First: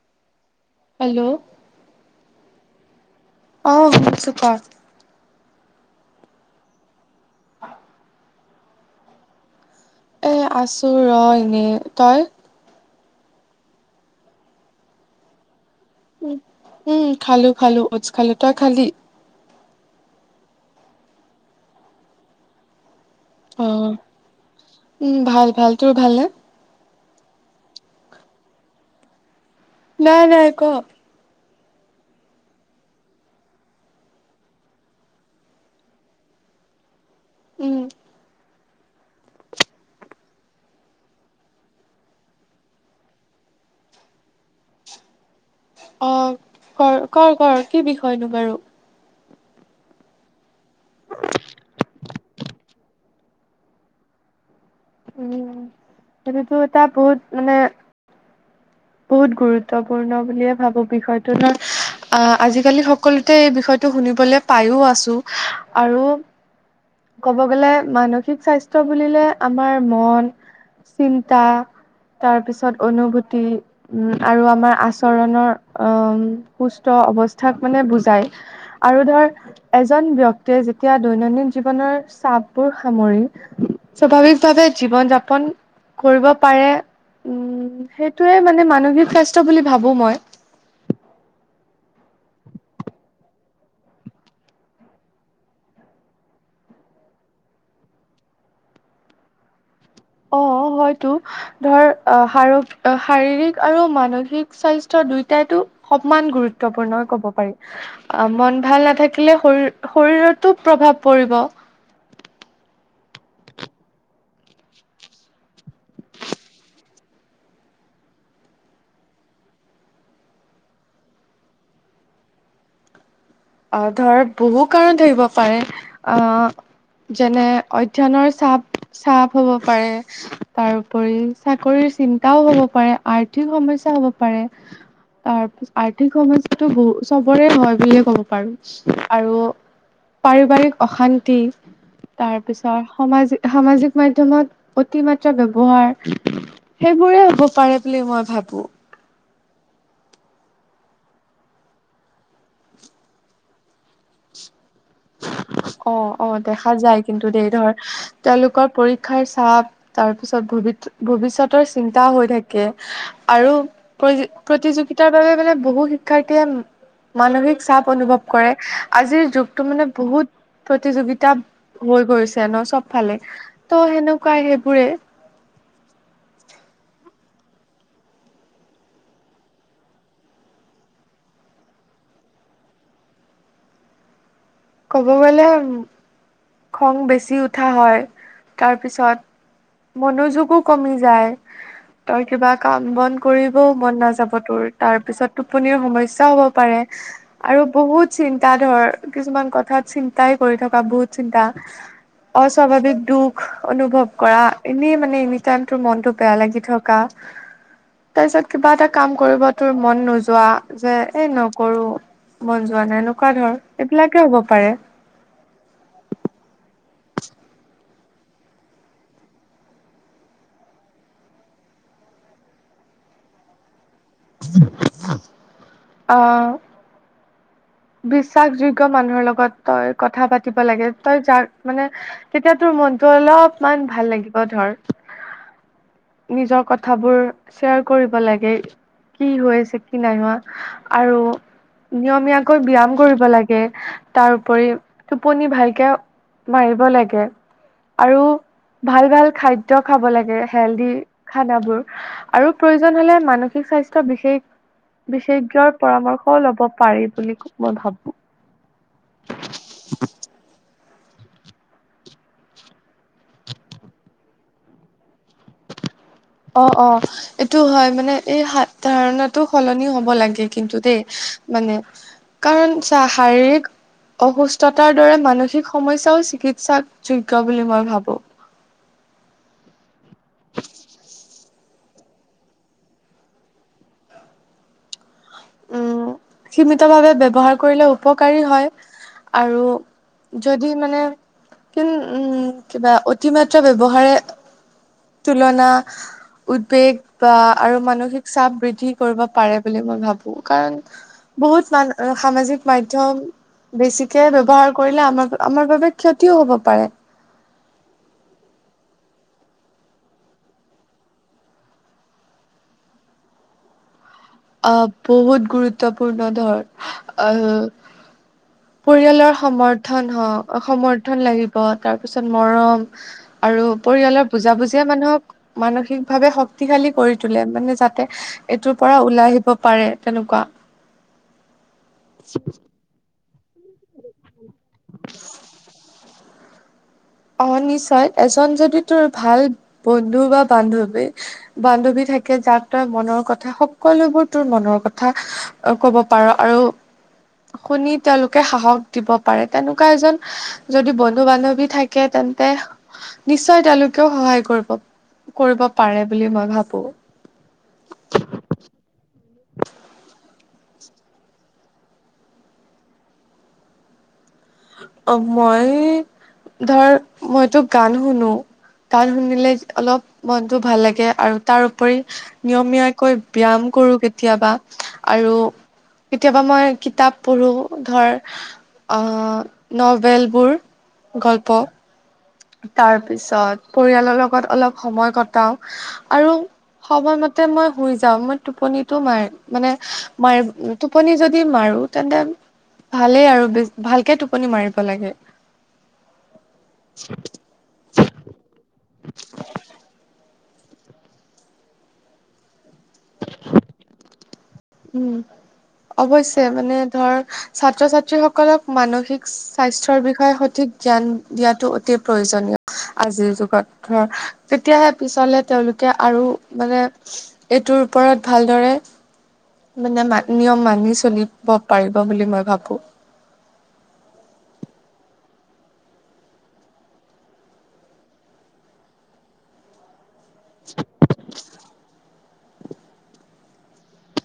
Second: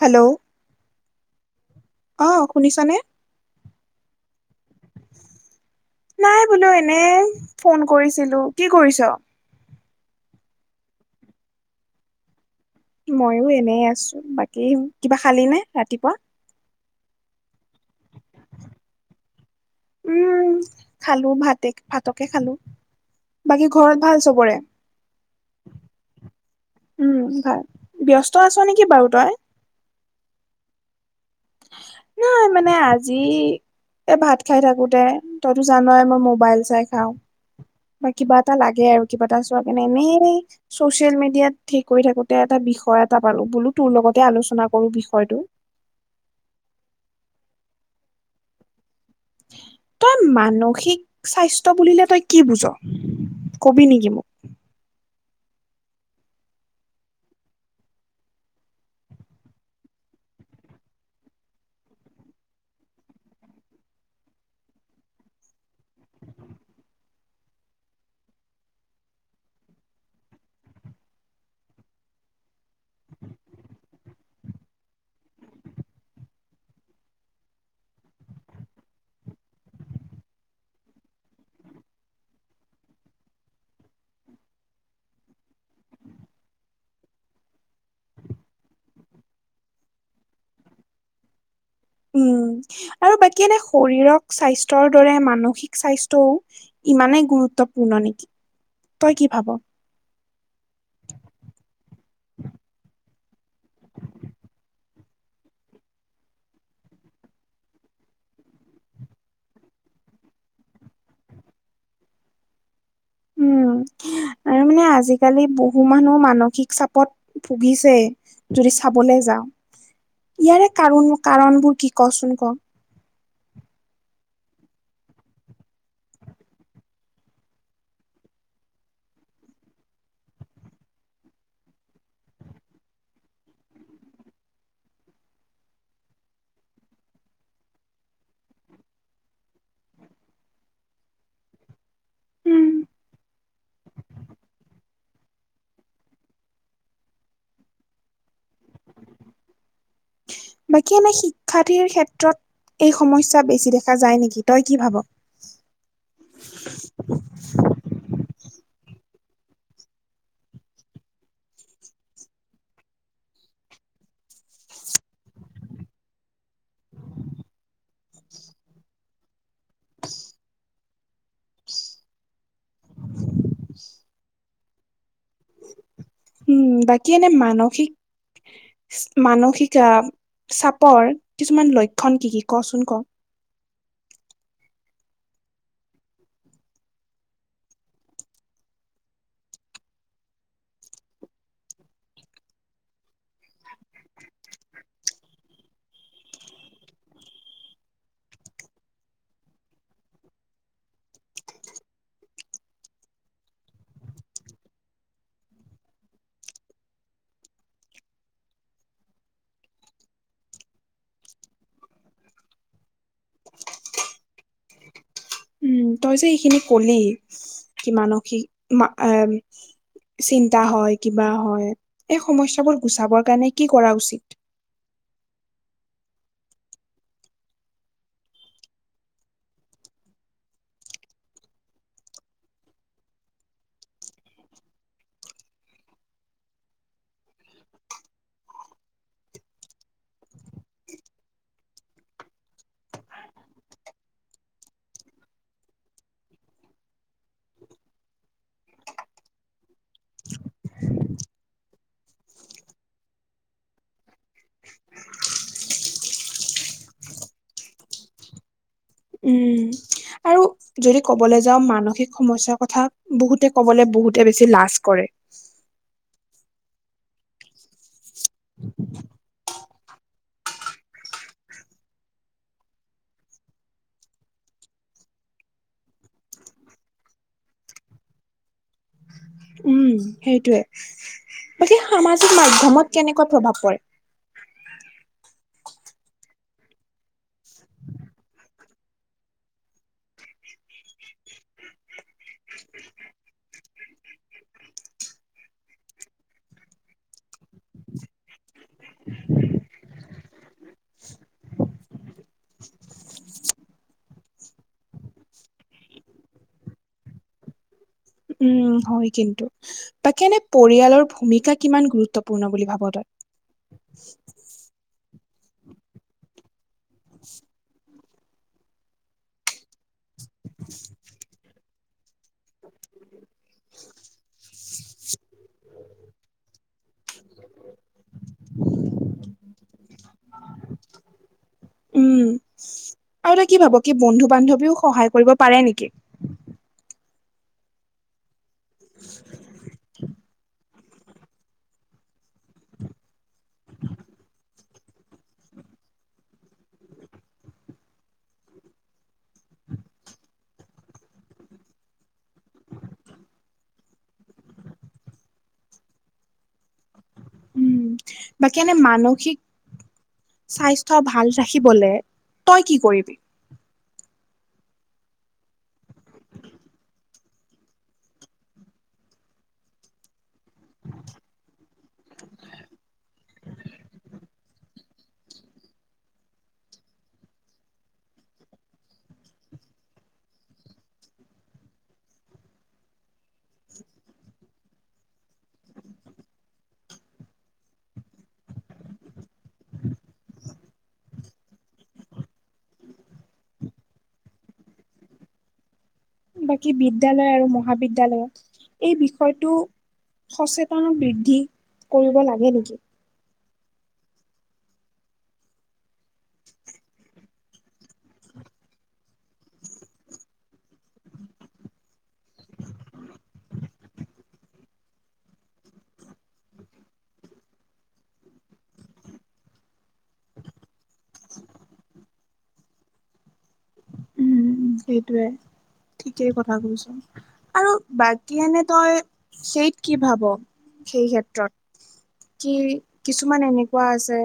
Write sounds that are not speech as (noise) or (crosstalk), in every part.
Hello hello অ শুনিছ নে? অ শুনিছোঁ ক? নাই বোলো এনে ফোন কৰিছিলো। কি কৰিছ? এই আছোঁ ৰ এনেই। তই? মইয়ো এনেই আছো। বাকী কিবা খালি নে ৰাতিপুৱা? উম খালো খালো ঔজ খালো। তই খালী? উম খালো ভাতে ভাতকে খালো। অ বাকী ঘৰত ভাল চবৰে? উম ভাল ভাল। তোৰ ভাল নে? উম ভাল ব্যস্ত আছ নেকি বাৰু তই? নাই নাই। ক? (inaudible) অই মানে আজি এই ভাত খাই থাকোতে তইতো জানই মই মোবাইল চাই খাওঁ। উম, বা কিবা এটা লাগে আৰু কিবা এটা চোৱা কেনে এনেই ছ'চিয়েল মিডিয়াত ঠিক কৰি থাকোতে এটা বিষয় এটা পালো বোলো তোৰ লগতে আলোচনা কৰো বিষয়টো। অ কৰ কৰ কৰ কি বিষয়নো বাৰু? তই মানসিক স্বাস্থ্য বুলিলে তই কি বুজ কবি নেকি মোক? উম সেইটোতো এটা বহুত মানে বহুত গুৰুত্বপূৰ্ণ বুলিয়ে ভাবো বিষয়টো ন। আহ আজিকালি সকলোতে এই বিষয়টো শুনিবলৈ পাইয়ো আছো আৰু ক'ব গ'লে মানসিক স্বাস্থ্য বুলিলে আমাৰ মন চিন্তা তাৰপিছত অনুভূতি উম আৰু আমাৰ আচৰণৰ অম সুস্থ অৱস্থাক মানে বুজাই। আৰু ধৰ এজন ব্যক্তিয়ে যেতিয়া দৈনন্দিন জীৱনৰ চাপবোৰ সামৰি স্বাভাৱিক ভাৱে জীৱন যাপন কৰিব পাৰে উম সেইটোয়ে মানে মানসিক স্বাস্থ্য বুলি ভাবো মই। উম আৰু বাকী এনে শৰীৰক স্বাস্থ্যৰ দৰে মানসিক স্বাস্থ্যও ইমানেই গুৰুত্বপূৰ্ণ নেকি। তই কি ভাব? অ হয়তো ধৰ আহ শাৰ শাৰীৰিক আৰু মানসিক স্বাস্থ্য দুইটাইটো সপমান গুৰুত্বপূৰ্ণই ক'ব পাৰি। অ মন ভাল নাথাকিলে শৰ শৰীৰতো প্ৰভাৱ পৰিব। উম আৰু মানে আজিকালি বহু মানুহ মানসিক চাপত। ভুগিছে যদি চাবলৈ যাওঁ। ইয়াৰে কাৰণ কাৰণবোৰ কি কচোন ক? অ ধৰ বহু কাৰণ ধৰিব পাৰে অহ। যেনে অধ্যয়নৰ চাপ চাপ হ'ব পাৰে। তাৰ উপৰি চাকৰিৰ চিন্তাও হ'ব পাৰে, আৰ্থিক সমস্যা হ'ব পাৰে। তাৰ পিছত আৰ্থিক সমস্যাটো বহুত চবৰে হয় বুলিয়ে ক'ব পাৰোঁ, আৰু পাৰিবাৰিক অশান্তি। উম, তাৰপিছত সমাজ-সামাজিক মাধ্যমত অতিমাত্ৰা ব্যৱহাৰ। সেইবোৰে হ'ব পাৰে বুলি মই ভাবো। বাকী, এনে শিক্ষাৰ্থীৰ ক্ষেত্ৰত এই সমস্যা বেছি দেখা যায় নেকি? তই কি ভাব? অ' অ', দেখা যায় কিন্তু দেই। ধৰ, তেওঁলোকৰ পৰীক্ষাৰ চাপ তাৰপিছত ভ-ভৱিষ্যতৰ চিন্তা হৈ থাকে। আৰু প্ৰতিযোগিতাৰ বাবে মানে বহু শিক্ষাৰ্থীয়ে মানসিক চাপ অনুভৱ কৰে, আজিৰ যুগ তটো মানে বহুত প্ৰতিযোগিতা হৈ গৈছে ন চব ফালে, ত' সেন উকাই সেইবোৰে। উম, বাকী এনে মানসিক মানসিক চাপৰ কিছুমান লক্ষণ কি কি, কচোন ক? ক'ব গলে খং বেছি উঠা হয়, তাৰপিছত মনোযোগো কমি যায়, তই কিবা কাম বন কৰিবও মন নাযাব তোৰ, তাৰ পিছত টোপনিৰ সমস্যাও হ'ব পাৰে। আৰু বহুত চিন্তা ধৰ, কিছুমান কথাত চিন্তাই কৰি থকা-বহুত চিন্তা। অস্বাভাৱিক দুখ অনুভৱ কৰা, এনেই মানে এনি টাইম তোৰ মনটো বেয়া লাগি থকা। (inaudible) তাৰপিছত কিবা এটা কাম কৰিব তোৰ মন নোযোৱা, যে-এই নকৰোঁ। মন যোৱা নাই, এনেকুৱা ধৰ এইবিলাকে হ'ব পাৰে। উম, তই যে এইখিনি কলি, কি মানসিক এ চিন্তা হয়, কিবা হয়, এই সমস্যাবোৰ গুচাবৰ কাৰণে কি কৰা উচিত? অ' বিশ্বাসযোগ্য মানুহৰ লগত তই কথা পাতিব লাগে, তই যাক মানে তেতিয়া তোৰ মনটো অলপমান ভাল লাগিব ধৰ। নিজৰ কথাবোৰ শ্বেয়াৰ কৰিব লাগে। কি হৈ আছে, কি নাই হোৱা, আৰু নিয়মীয়া কৈ ব্যয়াম কৰিব লাগে, তাৰ উপৰি টোপনি ভালকে মাৰিব লাগে। আৰু ভাল ভাল খাদ্য খাব লাগে, হেলদি খানাবোৰ। আৰু প্ৰয়োজন হ'লে মানসিক স্বাস্থ্য বিশেষ বিশেষজ্ঞৰ পৰামৰ্শ ল'ব পাৰি বুলি মই ভাবোঁ। উম। আৰু যদি কবলৈ যাওঁ, মানসিক সমস্যাৰ কথা বহুতে কবলে বহুতে বেছি লাজ কৰে। অ' অ', এইটো হয়। মানে, এই সাত ধাৰণাটো সলনি হ'ব লাগে। কিন্তু দেই, মানে কাৰণ চা, শাৰীৰিক অসুস্থতাৰ দৰে মানসিক সমস্যাও চিকিৎসা যোগ্য বুলি মই ভাবোঁ। উম, সেইটোৱে বাকী সামাজিক মধ্যমত কেনেকুৱা প্ৰভাৱ পৰে? উম, সীমিতভাৱে ব্যৱহাৰ কৰিলে উপকাৰী হয়। আৰু যদি মানে কিন উম, কিবা অতিমাত্ৰা ব্যৱহাৰে তুলনা, উদ্বেগ বা আৰু মানসিক চাপ বৃদ্ধি কৰিব পাৰে বুলি মই ভাবোঁ, কাৰণ বহুত মান সামাজিক মাধ্যম বেছি চে ব্যৱহাৰ কৰিলে আমাৰ আমাৰ বাবে ক্ষতিও হব পাৰে উম হয় কিন্তু বাকী এনে পৰিয়ালৰ ভূমিকা কিমান গুৰুত্বপূৰ্ণ বুলি ভাব তই আহ বহুত গুৰুত্বপূৰ্ণ ধৰ আহ পৰিয়ালৰ সমৰ্থন হওঁ সমৰ্থন লাগিব তাৰপিছত মৰম আৰু পৰিয়ালৰ বুজাবুজিয়ে মানুহক মানসিকভাৱে শক্তিশালী কৰি তোলে মানে জাত এইটোৰ পৰা ওলাই আহিব পাৰে তেনুকা উম আৰু তই কি ভাব কি বন্ধু বান্ধৱীও সহায় কৰিব পাৰে নিকি অহ নিশ্চয় এজন যদি তোৰ ভাল বন্ধু বা বান্ধৱী বান্ধৱী থাকে যাক তই মনৰ কথা সকলোবোৰ তোৰ মনৰ কথা অ ক'ব পাৰ আৰু শুনি তেওঁলোকে সাহস দিব পাৰে তেনেকুৱা এজন যদি বন্ধু বান্ধৱী থাকে তেন্তে নিশ্চয় তেওঁলোকেও সহায় কৰিব কৰিব পাৰে বুলি মই ভাবো উম বাকী এনে মানসিক স্বাস্থ্য ভাল ৰাখিবলে তই কি কৰিবি অ মই ধৰ মইতো গান শুনো গান শুনিলে অলপ মনটো ভাল লাগে আৰু তাৰ উপৰি নিয়মীয়াকৈ ব্যয়াম কৰো কেতিয়াবা আৰু কেতিয়াবা মই কিতাপ পঢ়ো ধৰ অ নভেলবোৰ গল্প তাৰপিছত পৰিয়ালৰ লগত অলপ সময় কটাও আৰু সময়মতে মই শুই যাওঁ মই টোপনিতো মাৰ মানে মাৰ টোপনি যদি মাৰো তেন্তে ভালেই আৰু বেছ ভালকে টোপনি মাৰিব লাগে বাকী বিদ্যালয় আৰু মহাবিদ্যালয়ত এই বিষয়টো সচে (unintelligible) বৃদ্ধি কৰিব লাগে নেকি উম অৱশ্যে মানে ধৰ ছাত্ৰ ছাত্ৰী সকলক মানসিক স্বাস্থ্যৰ বিষয়ে সঠিক জ্ঞান দিয়াটো অতি প্ৰয়োজনীয় আজিৰ যুগত ধৰ তেতিয়াহে পিছলে তেওঁলোকে আৰু মানে এইটোৰ ওপৰত ভালদৰে মানে মান নিয়ম মানি চলিব পাৰিব বুলি মই ভাবো সেইটোয়ে ঠিকেই কথা কৈছ আৰু বাকী এনে তই সেইত কি ভাব সেই ক্ষেত্ৰত কি কিছুমান এনেকুৱা আছে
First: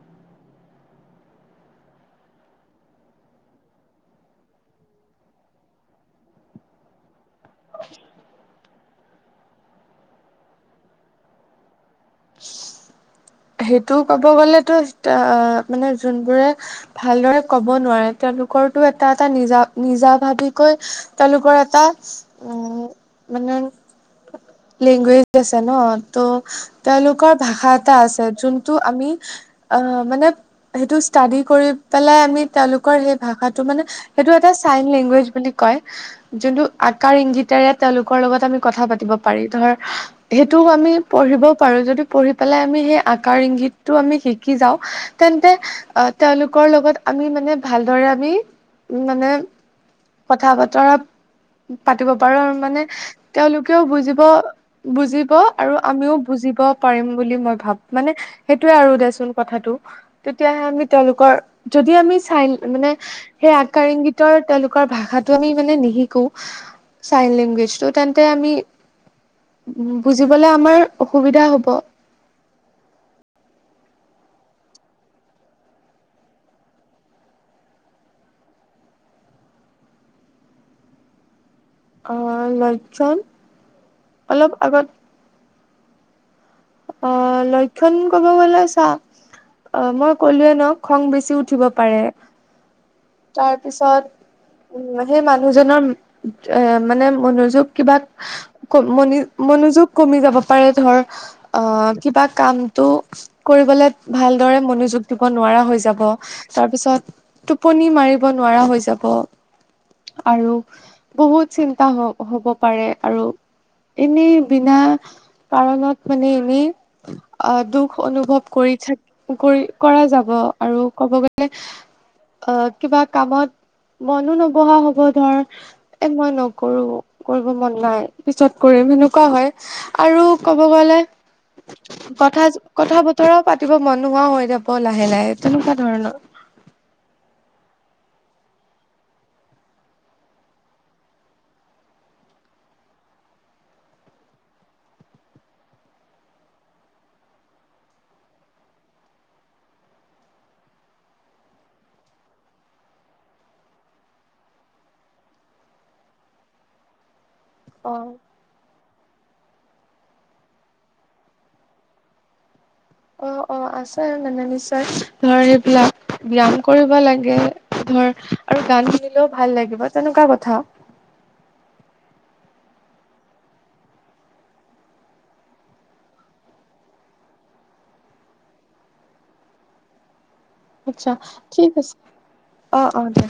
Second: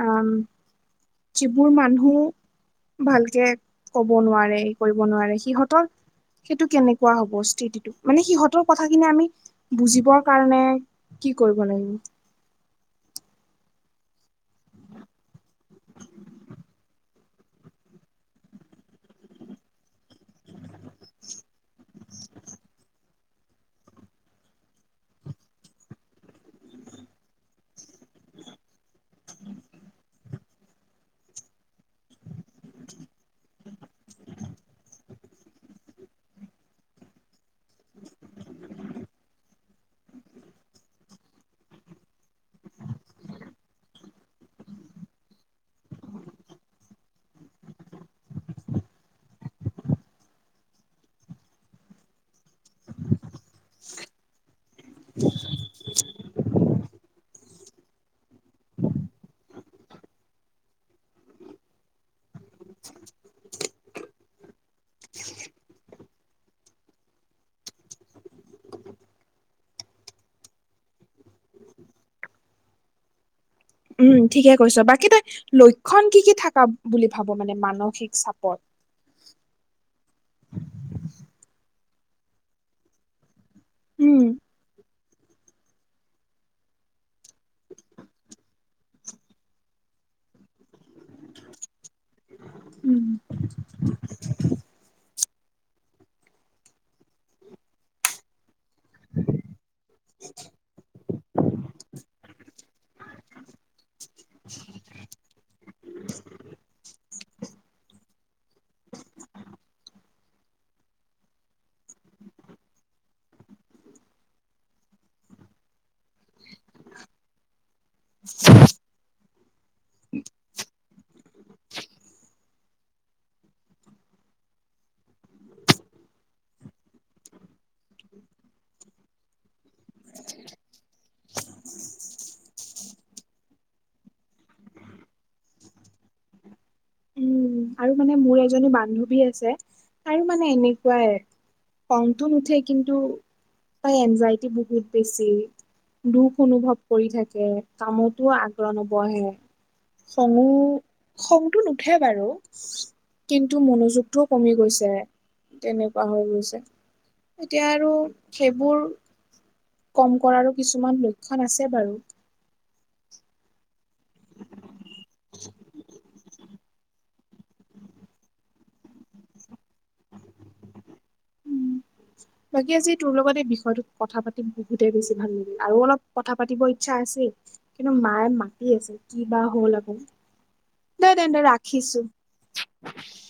আ-ম যিবোৰ মানুহ ভালকে ক'ব নোৱাৰে কৰিব নোৱাৰে সিহঁতৰ সেইটো কেনেকুৱা হ'ব স্থিতিটো মানে সিহঁতৰ কথাখিনি আমি বুজিবৰ কাৰণে কি কৰিব লাগিব সেইটো কব গ'লেতো তে আ মানে যোনবোৰে ভালদৰে কব নোৱাৰে তেওঁলোকৰটো এটা এটা নিজা নিজা ভাবিকৈ তেওঁলোকৰ এটা উম মানে লেংগুৱেজ আছে ন ত' তেওঁলোকৰ ভাষা এটা আছে যোনটো আমি অ মানে সেইটো ষ্টাডি কৰি পেলাই আমি তেওঁলোকৰ সেই ভাষাটো মানে সেইটো এটা চাইন লেংগুৱেজ বুলি কয় যোনটো আকাৰ ইংগিতেৰে তেওঁলোকৰ লগত আমি কথা পাতিব পাৰি ধৰ সেইটোও আমি পঢ়িবও পাৰোঁ, যদি পঢ়ি পেলাই আমি সেই আকাৰ ইংগিতটো আমি শিকি যাওঁ তেন্তে আ, তেওঁলোকৰ লগত আমি মানে ভালদৰে আমি উ, মানে কথা বতৰা পাতিব পাৰোঁ আৰু মানে তেওঁলোকেও বুজি ব বুজিব আৰু আমিও বুজিব পাৰিম বুলি মই ভাব মানে সেইটোয়ে আৰু দেচোন কথাটো, তেতিয়াহে আমি তেওঁলোকৰ, যদি আমি চাইল মানে সেই আকাৰিংগিতৰ তেওঁলোকৰ ভাষাটো আমি মানে নিশিকো চাইল লেংগুৱেজটো তেন্তে আমি বুজিবলে আমাৰ অসুবিধা হ'ব। উম, ঠিকে কৈছ। বাকী তই লক্ষণ কি কি থাকা বুলি ভাব মানে মানসিক চাপত? অ' লক্ষন, উম অলপ আগত অ' লক্ষণ কব গ'লে চা অ' মই ক'লোৱে ন' খং বেচি উঠিব পাৰে। উম। তাৰপিছত উ, সেই মানুহজনৰ এ, মানে মনোযোগ কিবা ক মনি-মনোযোগ কমি যাব পাৰে ধৰ আ, কিবা কামটো কৰিবলে ভালদৰে মনোযোগ দিব নোৱাৰা হৈ যাব তাৰপিছত পনি মাৰিব নোৱাৰা হৈ যাব। আৰু বহুত চিন্তা হ-হ'ব পাৰে আৰু। এনেই বিনা কাৰণত মানে এনেই আ, দুখ অনুভৱ কৰি থাক কৰি কৰা যাব আৰু ক'ব গ'লে অ' কিবা কামত মনো নবহা হ'ব ধৰ। এ, মই নকৰোঁ, কৰিব মন নাই, পিছত কৰিম সেনেকুৱা হয়। আৰু ক'ব গ'লে কথা কথা বতৰাও পাতিব মন নোহোৱা হৈ যাব লাহে লাহে, তেনেকুৱা ধৰণৰ। উম আৰু মানে মোৰ এজনী বান্ধৱী আছে তাইও মানে এনেকোৱায়েই। খঙটো নুঠে কিন্তু তাই এনজাইটি বহুত বেছি। দুখ অনুভৱ কৰি থাকে, কামতো আগ্ৰহ নবহে। খঙো খঙটো নো হে বাৰু কিন্তু মনোযোগটোও কমি গৈছে। তেনেকুৱা হৈ গৈছে। এতিয়া আৰু অ সেইবোৰ কম কৰাৰো কিছুমান লক্ষণ আছে বাৰু। অ' অ' আছে মানে নিশ্চয়, ধৰ এইবিলাক ব্যায়াম কৰিব লাগে ধৰ আৰু গান শুনিলেও ভাল লাগিব তেনেকুৱা কথা। বাকী আজি তোৰ লগতে এই বিষয়টোৰ কথা পাতি বহুতে বেছি ভাল লাগিল আৰু অলপ কথা পাতিবৰ ইচ্ছা আছেই। কিন্তু মায়ে মাতি আছে, কি বা হ'ল আকৌ। দে আচ্ছা, তেন্তে ঠিক আছে। ৰাখিছো। অ', অ' দিয়া।